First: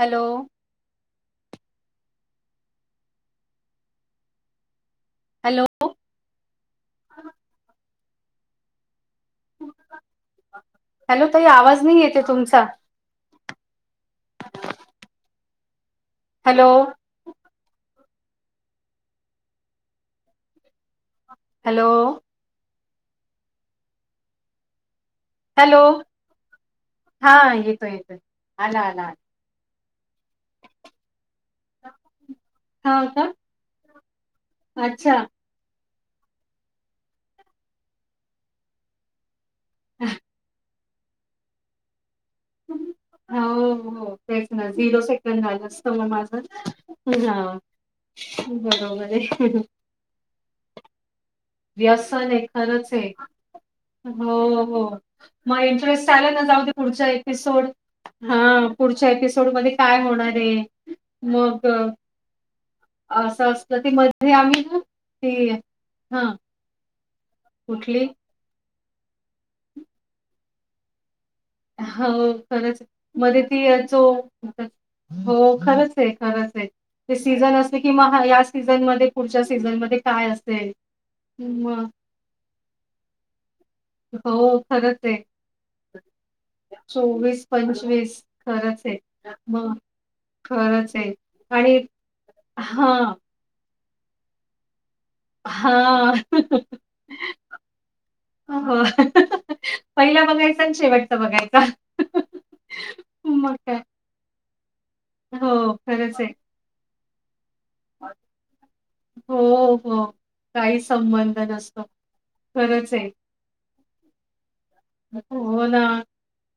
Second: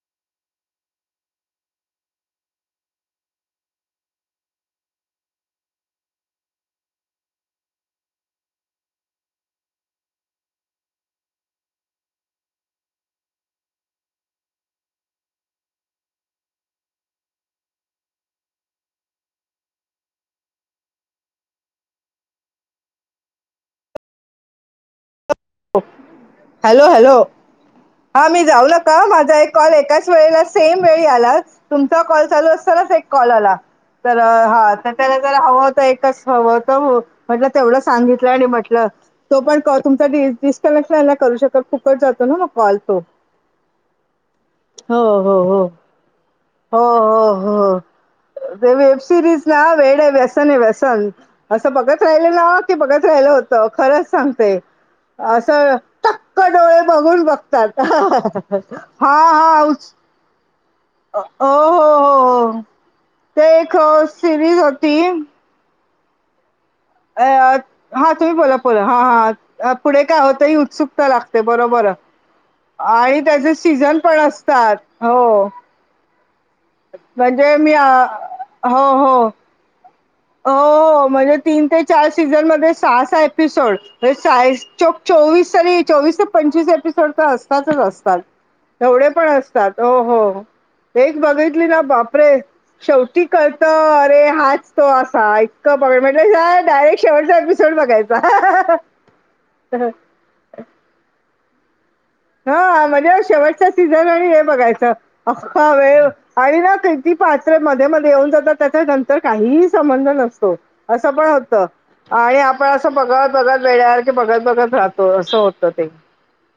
Hello! Hello! Hello ताई आवाज नाही येत ये तुमचा hello! Hello! Hello hello hello हा येतोय येतोय हा मी जाऊ आला नका आला आला. माझा एक कॉल एकाच वेळेला सेम वेळी आला तुमचा कॉल चालू असतानाच एक हा कॉल का आला तर हा त्या अच्छा त्यानंतर हवं होत एकच हव तर हो म्हटलं तेवढं सांगितलं आणि म्हटलं तो पण कॉल तुमचा डि स कनेक्ट नाही ना करू शकत फुकट जातो ना मग कॉल तो हो हो तेच ना झिरो हो हो सेकंड हो आलं असत म माझं हो हो हा हो ते वेब बरोबर सिरीज आहे ना वेड हाय व्यसन आहे व्यसन असं बघत व्यसन राहिलं आहे ना की खरंच बघत आहे राहिलं होतं खरंच सांगतेय हो हो असं [inaudible] टक्क जाऊ दे डोळे पुढच्या बघून एपिसोड बघतात हा पुढच्या हा एपिसोड हा मध्ये काय होणारये ओ हो मग हो हो ते असं एक असलं ती मध्ये सिरीज आम्ही ना होती ती हा! अ कुठली? हा तुम्ही बोला बोला हा हां पुढे काय होतं ही उत्सुकता लागते ते बरोबर हो खरंच आणि मध्ये त्याचे ती सीझन पण असतात हो खरच आहे खरच आहे ते सीझन म्हणजे मी असल अ कि या सीझन हो मध्ये हो पुढच्या सीझन मधे हो म्हणजे तीन ते चार सीझन मध्ये सहा सहा एपिसोड ते साय हो खरंच चोक आहे. चोवीस तरी चोवीस ते पंचवीस एपिसोड तर चोवीस, असतातच असतात पंचवीस खरंच आहे. एवडे पण मग असतात हो हो एक बघितली ना बापरे! हा! शेवटी कळत अरे हाच तो असा इतक बघ हां. म्हटल काय डारेक्ट शेवटचा एपिसोड बघायचा. हो पहिला बघायचा आणि शेवटचा बघायचा. हा म्हजे मग शेवटचा काय. सीझन आणि हे बघायचं अख्खा हो वेळ खरंच आहे. आणि ना ती पात्र मध्ये, मध्ये येऊन जातात त्याच्या नंतर काहीही हो, हो. सबंध नस तो काही असं पण संबंध होत नसतो. आणि आपण खरंच असं आहे. बघत बघत वेड्यासारखे बघत बघत राहो हो ना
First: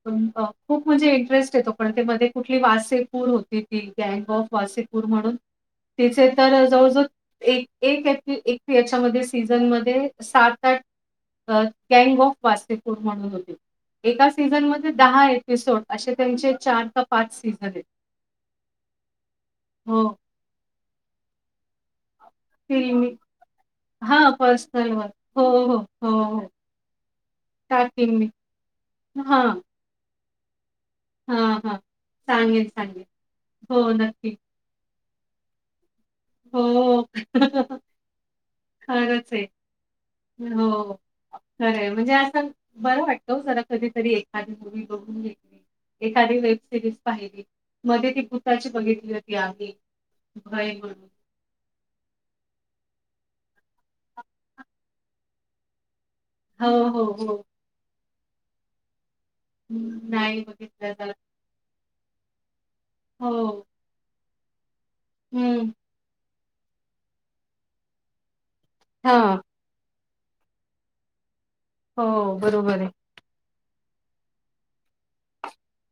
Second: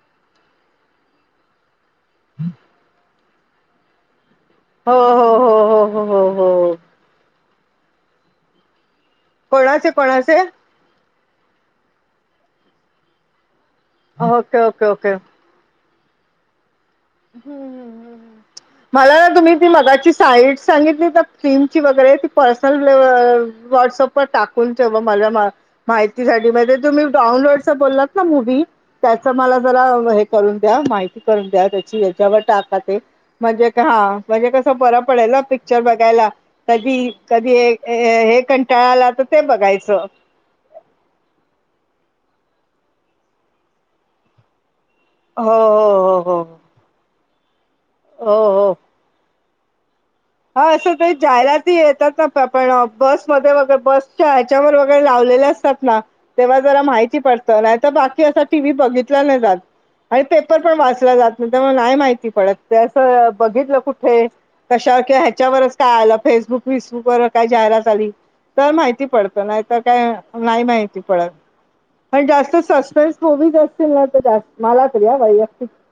खूप म्हणजे इंटरेस्ट येतो पण ते मध्ये कुठली वासे पूर होती ती गँग ऑफ हो वासेपूर म्हणून हो हो हो हो तिचे तर हो हो जवळ जवळ एक एक एपी एक याच्यामध्ये कोणाचे सीझनमध्ये कोणाचे सात आठ अ कॅग ऑफ वासेपूर म्हणून होते एका ओके ओके सीझनमध्ये ओके दहा एपिसोड असे त्यांचे चार म्हला ना तुम्ही ती हो. मगाची साईटस [unintelligible] पर्सनल ले फिल्मी वाटसअप वर हां, टाकून ठेवा पर्सनलवर. मला हो, हो, हो, माहिती हो. झाली मदे तुमी डाऊनलोड. त्याच बोललत टाकीन तना मी. मूवी त्याचं हां, मला जरा हे करून द्या माहिती करून हां, द्या हां. त्या त्याच्यावं सांगेन, टाका ते सांगेन. म्हणजे का हो, हा नक्की. म्हण ते कस बरं पडेल न पिक्चर बघायला कधी-कधी हो. हे कं टाळा आला त खरंच ते आहे. बघायचं. हो खरंय म्हणजे असं बरं वाटत वो जरा कधीतरी एखादी तरी. बघली हो हो हो एखादी वेब सिरीज पाहिली मध्ये ती हो हो भुताची हो बघितली होती आमी. हा असं काही. जाहिराती येतात ना [unintelligible] बसमध्ये वगैरे बसच्या ह्याच्यावर वगैरे लावलेले असतात ना. तेव्हा हो, जरा हो, माहिती हो. पडतं नाही तर बाकी असं टी व्ही बघितला नाही जात. [inaudible] आणि पेपर पण वाचला जात नाही, त्यां मुळे नाही माहिती पडत ते असं हो. बघितलं कुठे. कशावर कि हं. ह्याच्यावरच काय आलं फेसबुक बीसबुक वर काय जाहिरात आली. तर माहिती हां. पडत नाही तर काय नाही माहिती पडत पण हो जास्त बरोबर आहे. सस्पेनस. होवीच असेल ना त जास माला तर या वैयक्तिक [unintelligible]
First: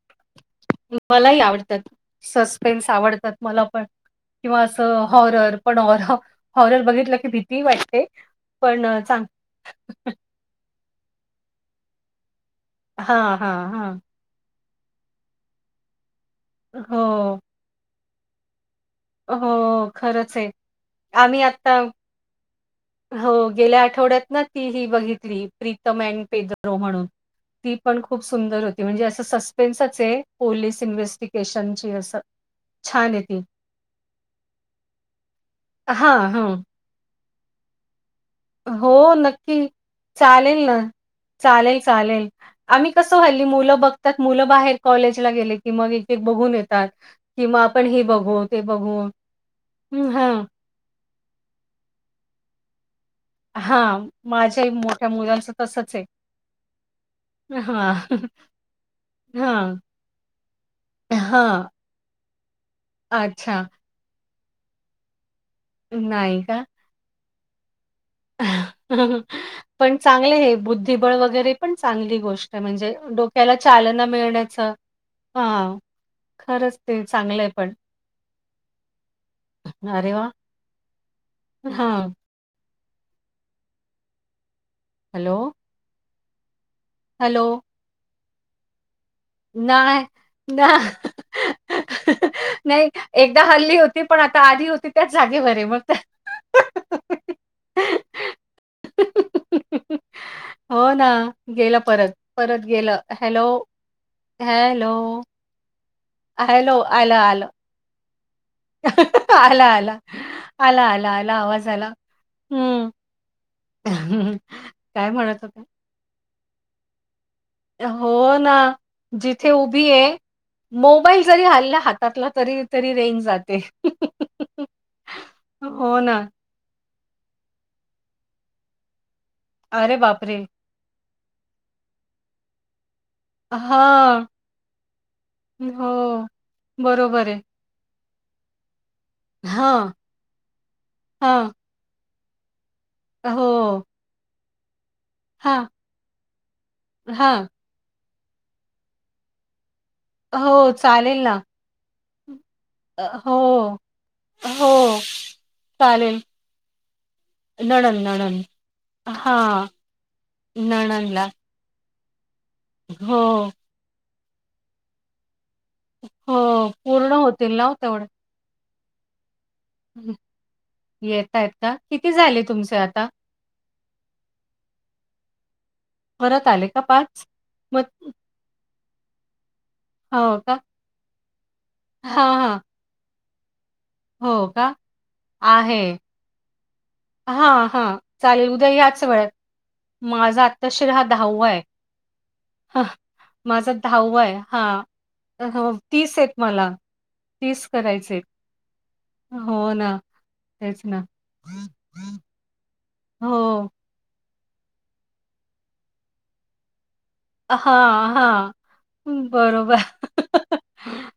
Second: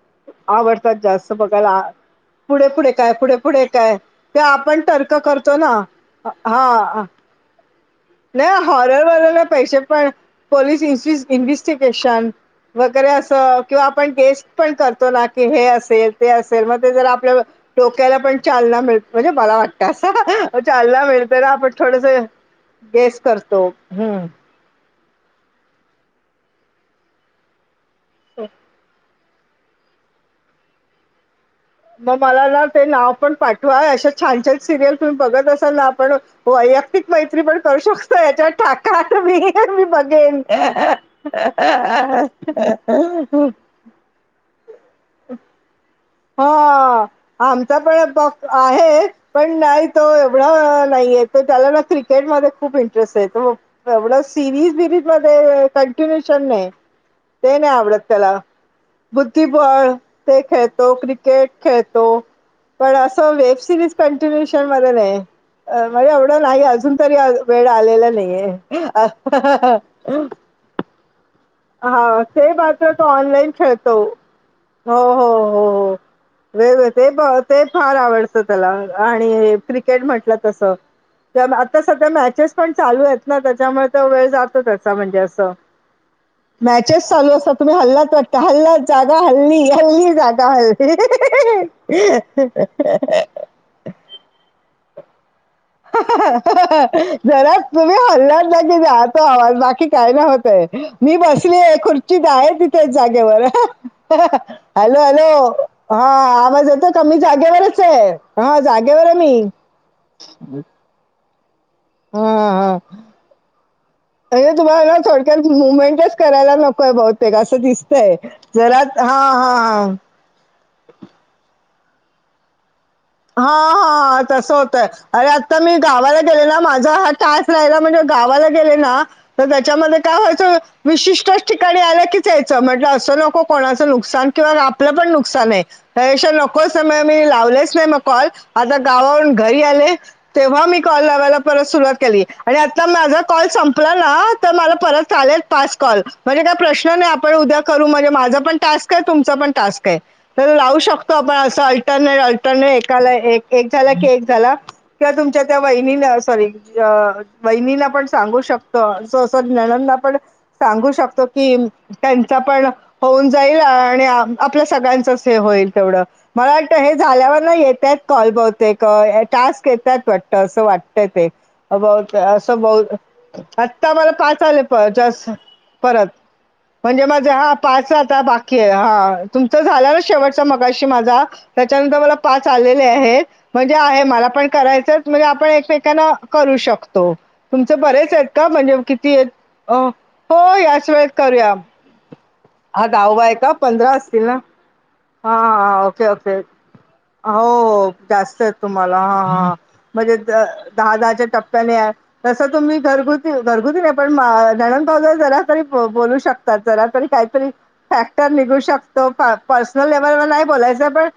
आवडतात जास्त मलाही बघायला आवडतात. पुढे, सस्पेन्स पुढे काय आवडतात पुढे, मला पुढे पण. काय. ते किंवा आपण असं तर्क हॉरर करतो ना पण हॉर अ हॉरर हा. बघितलं की भीती वाटते. लय पण अ, हॉरर चांग वाल्याला पैसे पण पोलीस इस वीस इन्व्स्टिकेशन वगैरे हां, हां, असं किंवा हां. आपण केस पण करतो ना की हे असेल ते असेल मग ते जर आपल्या हो, डोक्याला पण चालना मिळत. म्हणजे मला वाटतं हो खरंच आहे. अस चालला मिळते आम्ही ना आपण आता थोडस. गेस हो करतो गेल्या आठवड्यात हूं! ना ती ही बघितली प्रीतम अँड पेजरो म्हणून. ती पण खूप सुंदर होती म्हणजे असं सस्पेन्सच हे पोलीस इन्व्हेस्टिगेशन. म मला ना ते नाव पण पाठवा अशा छान, छान. सिरियल तुम्ही बघत असाल ना आपण हां, हां. वैयक्तिक मैत्री पण करू शकतो याच्यात. काका हो आता मी नक्की. ही मी बघेन. चालेल ना. चालेल, त्यात मुलं बाहेर कॉलेज ला गेले की मग ये. हा आमचा पण बघू, ते बघू. आहे पण [unintelligible] नाही तो हं, हां. एवढा नाही येत. तर त्याला ना क्रिकेटमध्ये खूप इंटरेस्ट हेत. हां, एवढं माझ्याही सिरीज बीरीज मोठ्या मुलाचं मध्ये तसंच आहे. कंटिन्युशन नाही. ते नाही हां, आवडत त्याला. हां. बुद्धिबळ ते खेळतो. क्रिकेट हां, खेळतो. पण असं वेब अच्छा. सिरीज कंटिन्युशन मध्ये नाही. अ म एवढं नाही. अजून तरी वेड आलेल नाही. पण चांगले हे. बुद्धिबळ वगैरे पण चांगली हा ते गोष्टय मात्र म्हणजे. तो ऑनलाईन डोक्याला खेळतो चालना मिळण्याच. ह. वेळ ते प ते फार आवडतं त्याला. आणि हे क्रिकेट अरे वाह! म्हटलं तस. त्या आता सध्या हां, मॅचेस पण चालू आहेत ना. त्याच्यामुळे तर वेळ जातो त्याचा. म्हणजे हॅलो, असं. मॅचेस चालू असत हॅलो. तुम्ही हल्लात वाटत. हल्लात जागा हल्ली नाही, हल्ली जागा. ना नाही [unintelligible] एकदा हल्ली होती. पण आता आधी होती त्याच जागेवर. मग त्या जरा तुम्ही हल्ल्यात जागी जातो आवाज. बाकी काय ना होतंय. हो ना, मी बसलीये. गेलं परत. खुर्चीत आहे परत तिथेच गेलं. हॅलो, जागेवर. Hello hello. हा आवाज हॅलो. येतो का? आलं, मी आलं. जागेवरचे. हा जागेवर मी. आला, आला, आला, आला. आवाज आला. हम्म. अरे तुम्हाला काय म्हणत थोडक्यात होते? मुमेंटच करायला नकोय बहुत तेक असं दिसतय. हो ना. जरा हा जिथे हा उभी आहे, मोबाईल जरी हला हातातला. तरी तरी रें हा हा तस होतय. अरे आता मी हो ना. गावाला गेलेला माझ्या हात तास राहिला. म्हणजे गावाला गेले ना, त अरे त्यांच्यामध्ये काय बापरे! व्हायचं विशिष्टच ठिकाणी आले कीच यायचा. म्हटलं असं नको कोणाच हां. नुकसान. किंवा आपलं पण नुकसाने. हो. त्या पेक्षा नको स. मी बरोबर आहे. लावलेच नाही मग कॉल. आता गावावरून घरी हां, आले. तेव्हा मी कॉल लावायला हां. परत सुरुवात केली. आणि आता माझा हो. कॉल संपला ना, तर मला परत चालेल हां, पाच कॉल. म्हणजे काय प्रश्न नाही. आपण हां. उद्या करू. म्हणजे माझा पण टास्के. तुमच पण टास्क स्के. त हो, लावू शकतो चालेल ना. आपण असं अल्टरनेट अल्टरनेट. अ, एकला हो, एक. एकला एक. हो. किंवा तुमच्या त्या वहिनीला चालेल. सॉरी वहिणी‌ला नणंद, पण सांगू नणंद. शकतो. सो सो हां, नंदाना पण सांगू शकतो नणंदला. की त्यांचा पण होऊन हो. जाईल. आणि आपल्या सगळ्यांचच हे होईल. तेवड. मला हो, वाट हे पूर्ण झाल्यावर होतील ना हो नाहीयेत तेवढे. कॉल बहुतेक. टास्के वाटतात वाटतं. असं वाटतं ते. येतायत का? अ ब किती झाले सं तुमचे ब आता? आता मला पाच आले. पचास परत. आले का म्हणजे माझे हा मग पाच आता बा कीये. हा तुमचा झालं ना हो शेवटचा का? मगाशी माझा. त्याच्यानंतर मला हां, पाच हां. केले आहेत. म्हणजे आहे मला हो पण का? करायचय. म्हणजे आपण आहे. एकमेकांना करू शकतो. हां, तुमचे हां. बरेचेत का? चालेल उद्या म्हणजे याच किती ये? वेळेत. अ माझा हो आत्ताशी याच हा वेळेत करूया. आहे. हा दावाये का? माझा पंधरा असतील आहे. ना ‌? हां. हो, हा ओके आहेत ओके. मला. हो हो करायचे आहेत. जास्तय तुम्हाला. हा हा हो ना, म्हणजे तेच दहा ना. दहाच्या टप्प्याने आ तसं तुम्ही घरगुती हो. घरगुती पण नंनद भावजई जरा तरी बोलू शकतात. जरा तरी काय हां, फॅक्टर हां. निघू शकतो. बरोबर. पर्सनल लेवल वर नाही बोलायचं पण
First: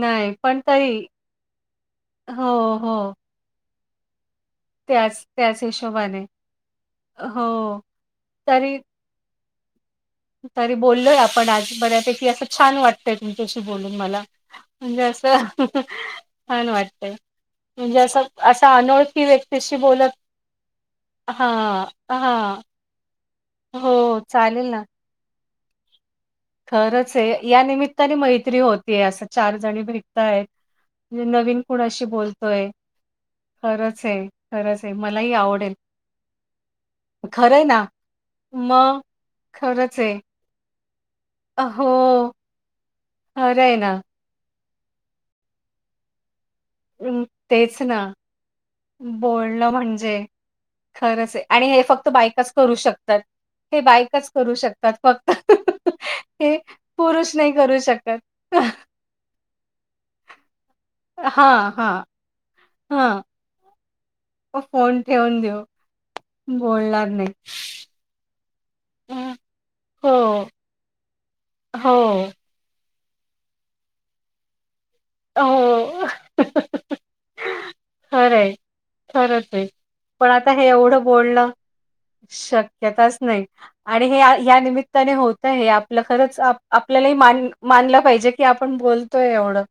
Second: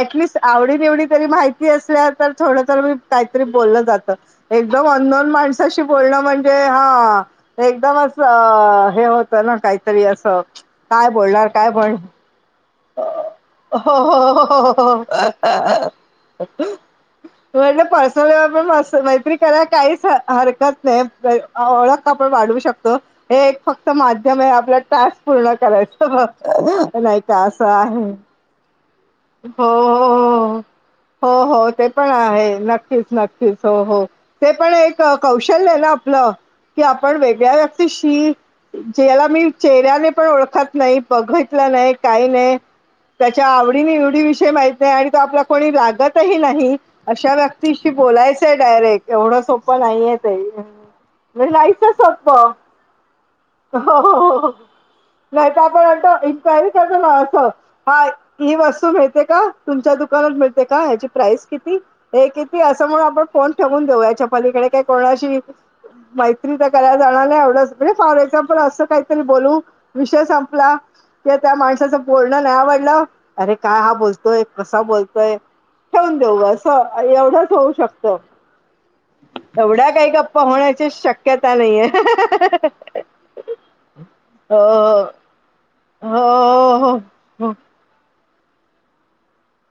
नाही, पण आवडीनवडी तरी माहिती असल्या. तर हो, थोडं तर मी हो. काहीतरी बोललं जातं. एकदम त्याच अननोन त्याच माणसाशी हिशोबाने बोलणं म्हणजे हा. हो. एकदमं अस तरी हे होत. चला काहीतरी असं तरी काय बोललोय बोलणार आपण काय आज बोलणार बऱ्यापैकी असं छान वाटतं. हो हो हो. असं छान वाटतंय. म्हटलं म्हणजे असं पर्सनल असा लेवल पण अनोळखी मैत्री करायला व्यक्तीशी काहीच बोलत हरकत नाही हां ओळख आपण वाढू हां. शकतो. हे एक फक्त हो माध्यम आहे चालेल आपला ना. टास्क पूर्ण करायचं. खरंच नाही आहे. का या असं आहे निमित्ताने मैत्री होतीये असं चार हो जणी हो भेटतायत. हो. म्हणजे हो नवीन हो ते कुणाशी पण आहे बोलतोय. नक्कीच नक्कीच हो हो खरंच आहे, ते पण खरंच आहे एक मलाही कौशल्य आवडेल. आहे ना की आपलं की आपण वेगळ्या खरंय ना व्यक्तीशी मग ज्या मी खरंच चेहऱ्या आहे. पण ओळखत नाही बघितलं हो नाही काही नाही त्यांच्या खरंय ना. आवडीनिवडी विषय माहित. नाही आणि तो आपला कोणी लागतही नाही. अं, अशा तेच व्यक्तीशी ना. बोलायचंय डायरेक्ट एवढं बोलणं सोपं नाहीये म्हणजे ते. खरंच आहे म्हणजे आणि हे फक्त बायकाच करू शकतात. हे हो बायकाच हो करू शकतात फक्त. नाही तर आपण आता हे इन्क्वायरी पुरुष कर. नाही करू हा शकत. ही वस्तू मिळते का तुमच्या दुकानात मिळते का प्राईस हां, किती हां, हे किती असं म्हणून हां. आपण फोन ठेवून देऊ याच्या पलीकडे का फोन कोणाशी ठेवून देऊ. मैत्री तर करायला जाणार नाही एवढं म्हणजे फॉर एक्झाम्पल असं अ, काहीतरी बोलू विषय हो, संपला. ते त्या माणसाचं हो, बोलणं नाही आवडलं अरे काय हा बोलतोय कसा बोल हो. ठेवून देऊस एवढंच होऊ शकत. खरय खरच आहे काही पण गप्पा आता हे होण्याची एवढं बोलणं शक्यता नाहीये शक्यताच नाही. आणि हे या हो निमित्ताने होत हे आपलं हो खरंच हो आपल्यालाही मान हो मानलं पाहिजे की आपण बोलतोय एवढं.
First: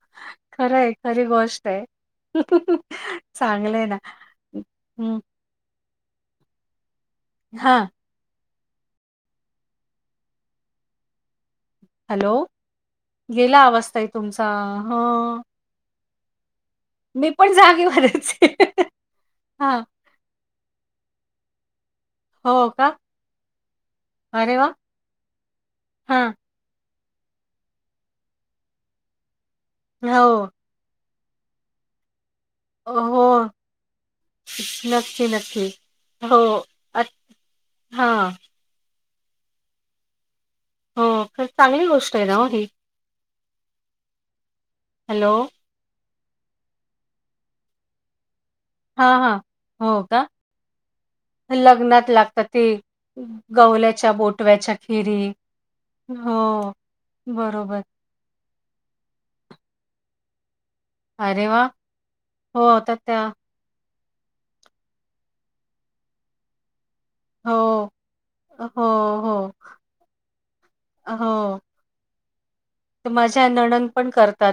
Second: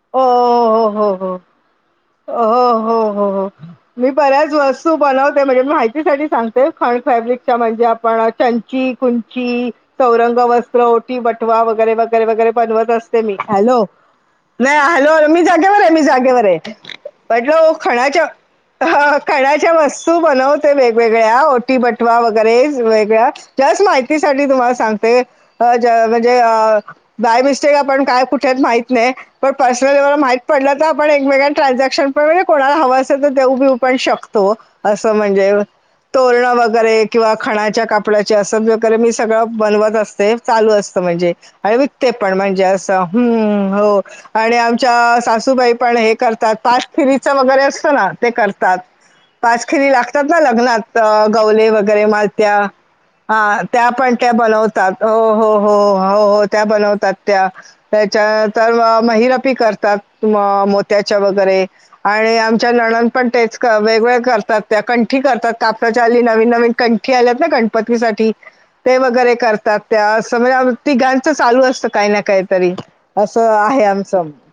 हो खरय हो खरी हो गोष्ट आहे. हो हो हो हो चांगलं आहे ना मी बऱ्याच वस्तू हम्म बनवते म्हणजे माहिती साठी सांगते खड फॅब्रिक हा म्हणजे आपण चंची कुंची चौंग वस्त्र ओटी वट बटवा वगैरे वगैरे हॅलो वगैरे बनवत असते मी गेला हॅलो. आवाज तुमचा. नाही ह हॅलो मी जागेवर आहे मी जागेवर आहे. मी पण म्हटलं खणाच्या जागेवरच आहे. हा खणाच्या हा मस्त. तू बनवते वेगवेगळ्या ओटी बटवा वगैरे हो का वेगळ्या जस्ट माहितीसाठीठी अरे वा तुम्हाला सांग ते हा म्हणजे बाय मिस्टेक आपण काय कुठेच माहित नाही. पण पर्सनली मला हो माहित पडलं तर आपण एकमेकांना ट्रान्झॅक्शन. कोणाला हवां असे हो तर देऊ बीऊ पण शकतो असं नक्की म्हणजे. नक्की हो तोरणं वगैरे अच्छा किंवा खाणाच्या हा कापड्याचे असं. मी सगळं बनवत असते चालू असत हो म्हणजे खरं आणि चांगली विकते गोष्ट आहे पण ना हो ही म्हणजे अस ् हो आणि आमच्या हॅलो सासूबाई पण तात पाठफिरीच वगैरे असत ना ते करतात. हा हा पाच खिरी हो का लागतात ना लग्नात गवले वगैरे लग्नात लागतात मालत्या ते हा त्या गवल्याच्या पण त्या बोटव्याच्या बनवतात खिरी हो हो हो हो हो त्या बनवतात त्या बरोबर. तर महिरपी करतात मो त्याच्या अरे वगैरे वाह! आणि हो आमच्या आता नणंद त्या पण तेच वेगवेगळ करतात त्या कंठी करतात काप्याच्या आली नवीन नवीन कंठी आल्यात ना हो, गणपतीसाठी. हो, ते वगैरे हो, करतात त्या असं म्हणजे ती तिघांचं हो. चालू असतं काही ना काहीतरी. माझ्या नणंद पण करतात.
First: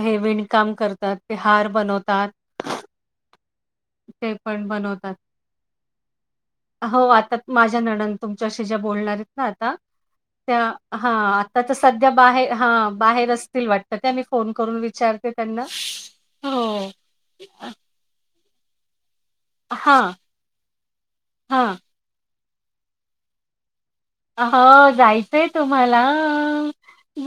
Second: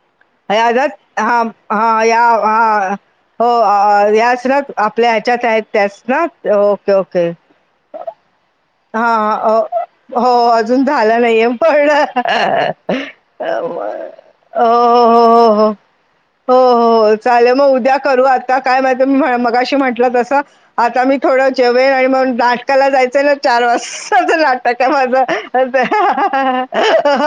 हे विणकाम अजात करतात, ते हा हार हा या बनवतात, हा. हो ते याच ना पण आपल्या बनवतात. ह्याच्यात आहेत त्यास ना ओके हो, ओके. आता माझ्या नणंद तुमच्याशी ज्या हा बोलणारेत ना आता, अ हो त्या अजून हां झाला नाहीये आता च्या पण सध्या बाहे हां, बाहेर हो असतील वाट तर त्यानी फोन हो करून विचारते हो त्यांना, हो हो. उद्या करू, आता काय माहित म-मगाशी म्हटलं हां, तसं, आता मी थोडं हां. जेवेन आणि मग जा त्याला जायचंय ना, चार वाज [unintelligible] लागत हो केव्हाचं जायचंय असं तुम्हाला. हां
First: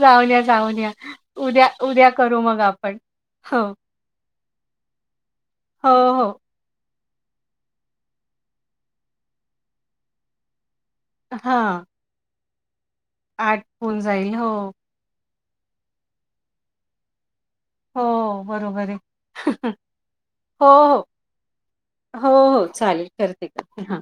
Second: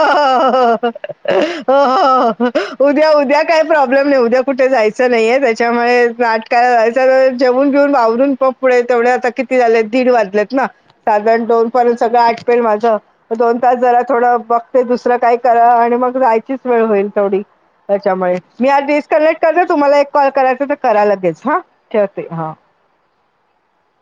जाऊन या, जाऊन या. उद्या हो उद्या करू मग हो, आपण. उद्या-उद्या हो, काय प्रॉब्लेम नाही, उद्या कुठे जायचं नाहीये हो, त्याच्यामुळे रा हो. काय झाय जेवून बिऊन आवररून, प-पुढे तेवढे, आता किती झाले?, दीड वाजलेत ना. साधारण दोन हां, पर्यंत सगळं आटपेल माझं, दोन आठ तास होऊन जरा जाईल. थोडं हो, बघते दुसरं काय थोड्यावेळान मग जायची सोय होईल, तेवडी. त्याच्यामुळे, हो मी हा बरोबर आहे. डिस्कनेक्ट करते, तुम्हाला एक कॉल करायचा, हो, तर हो. करा लगेच, हां ठेवते हो, हां. हो चालेल करते-करते हां.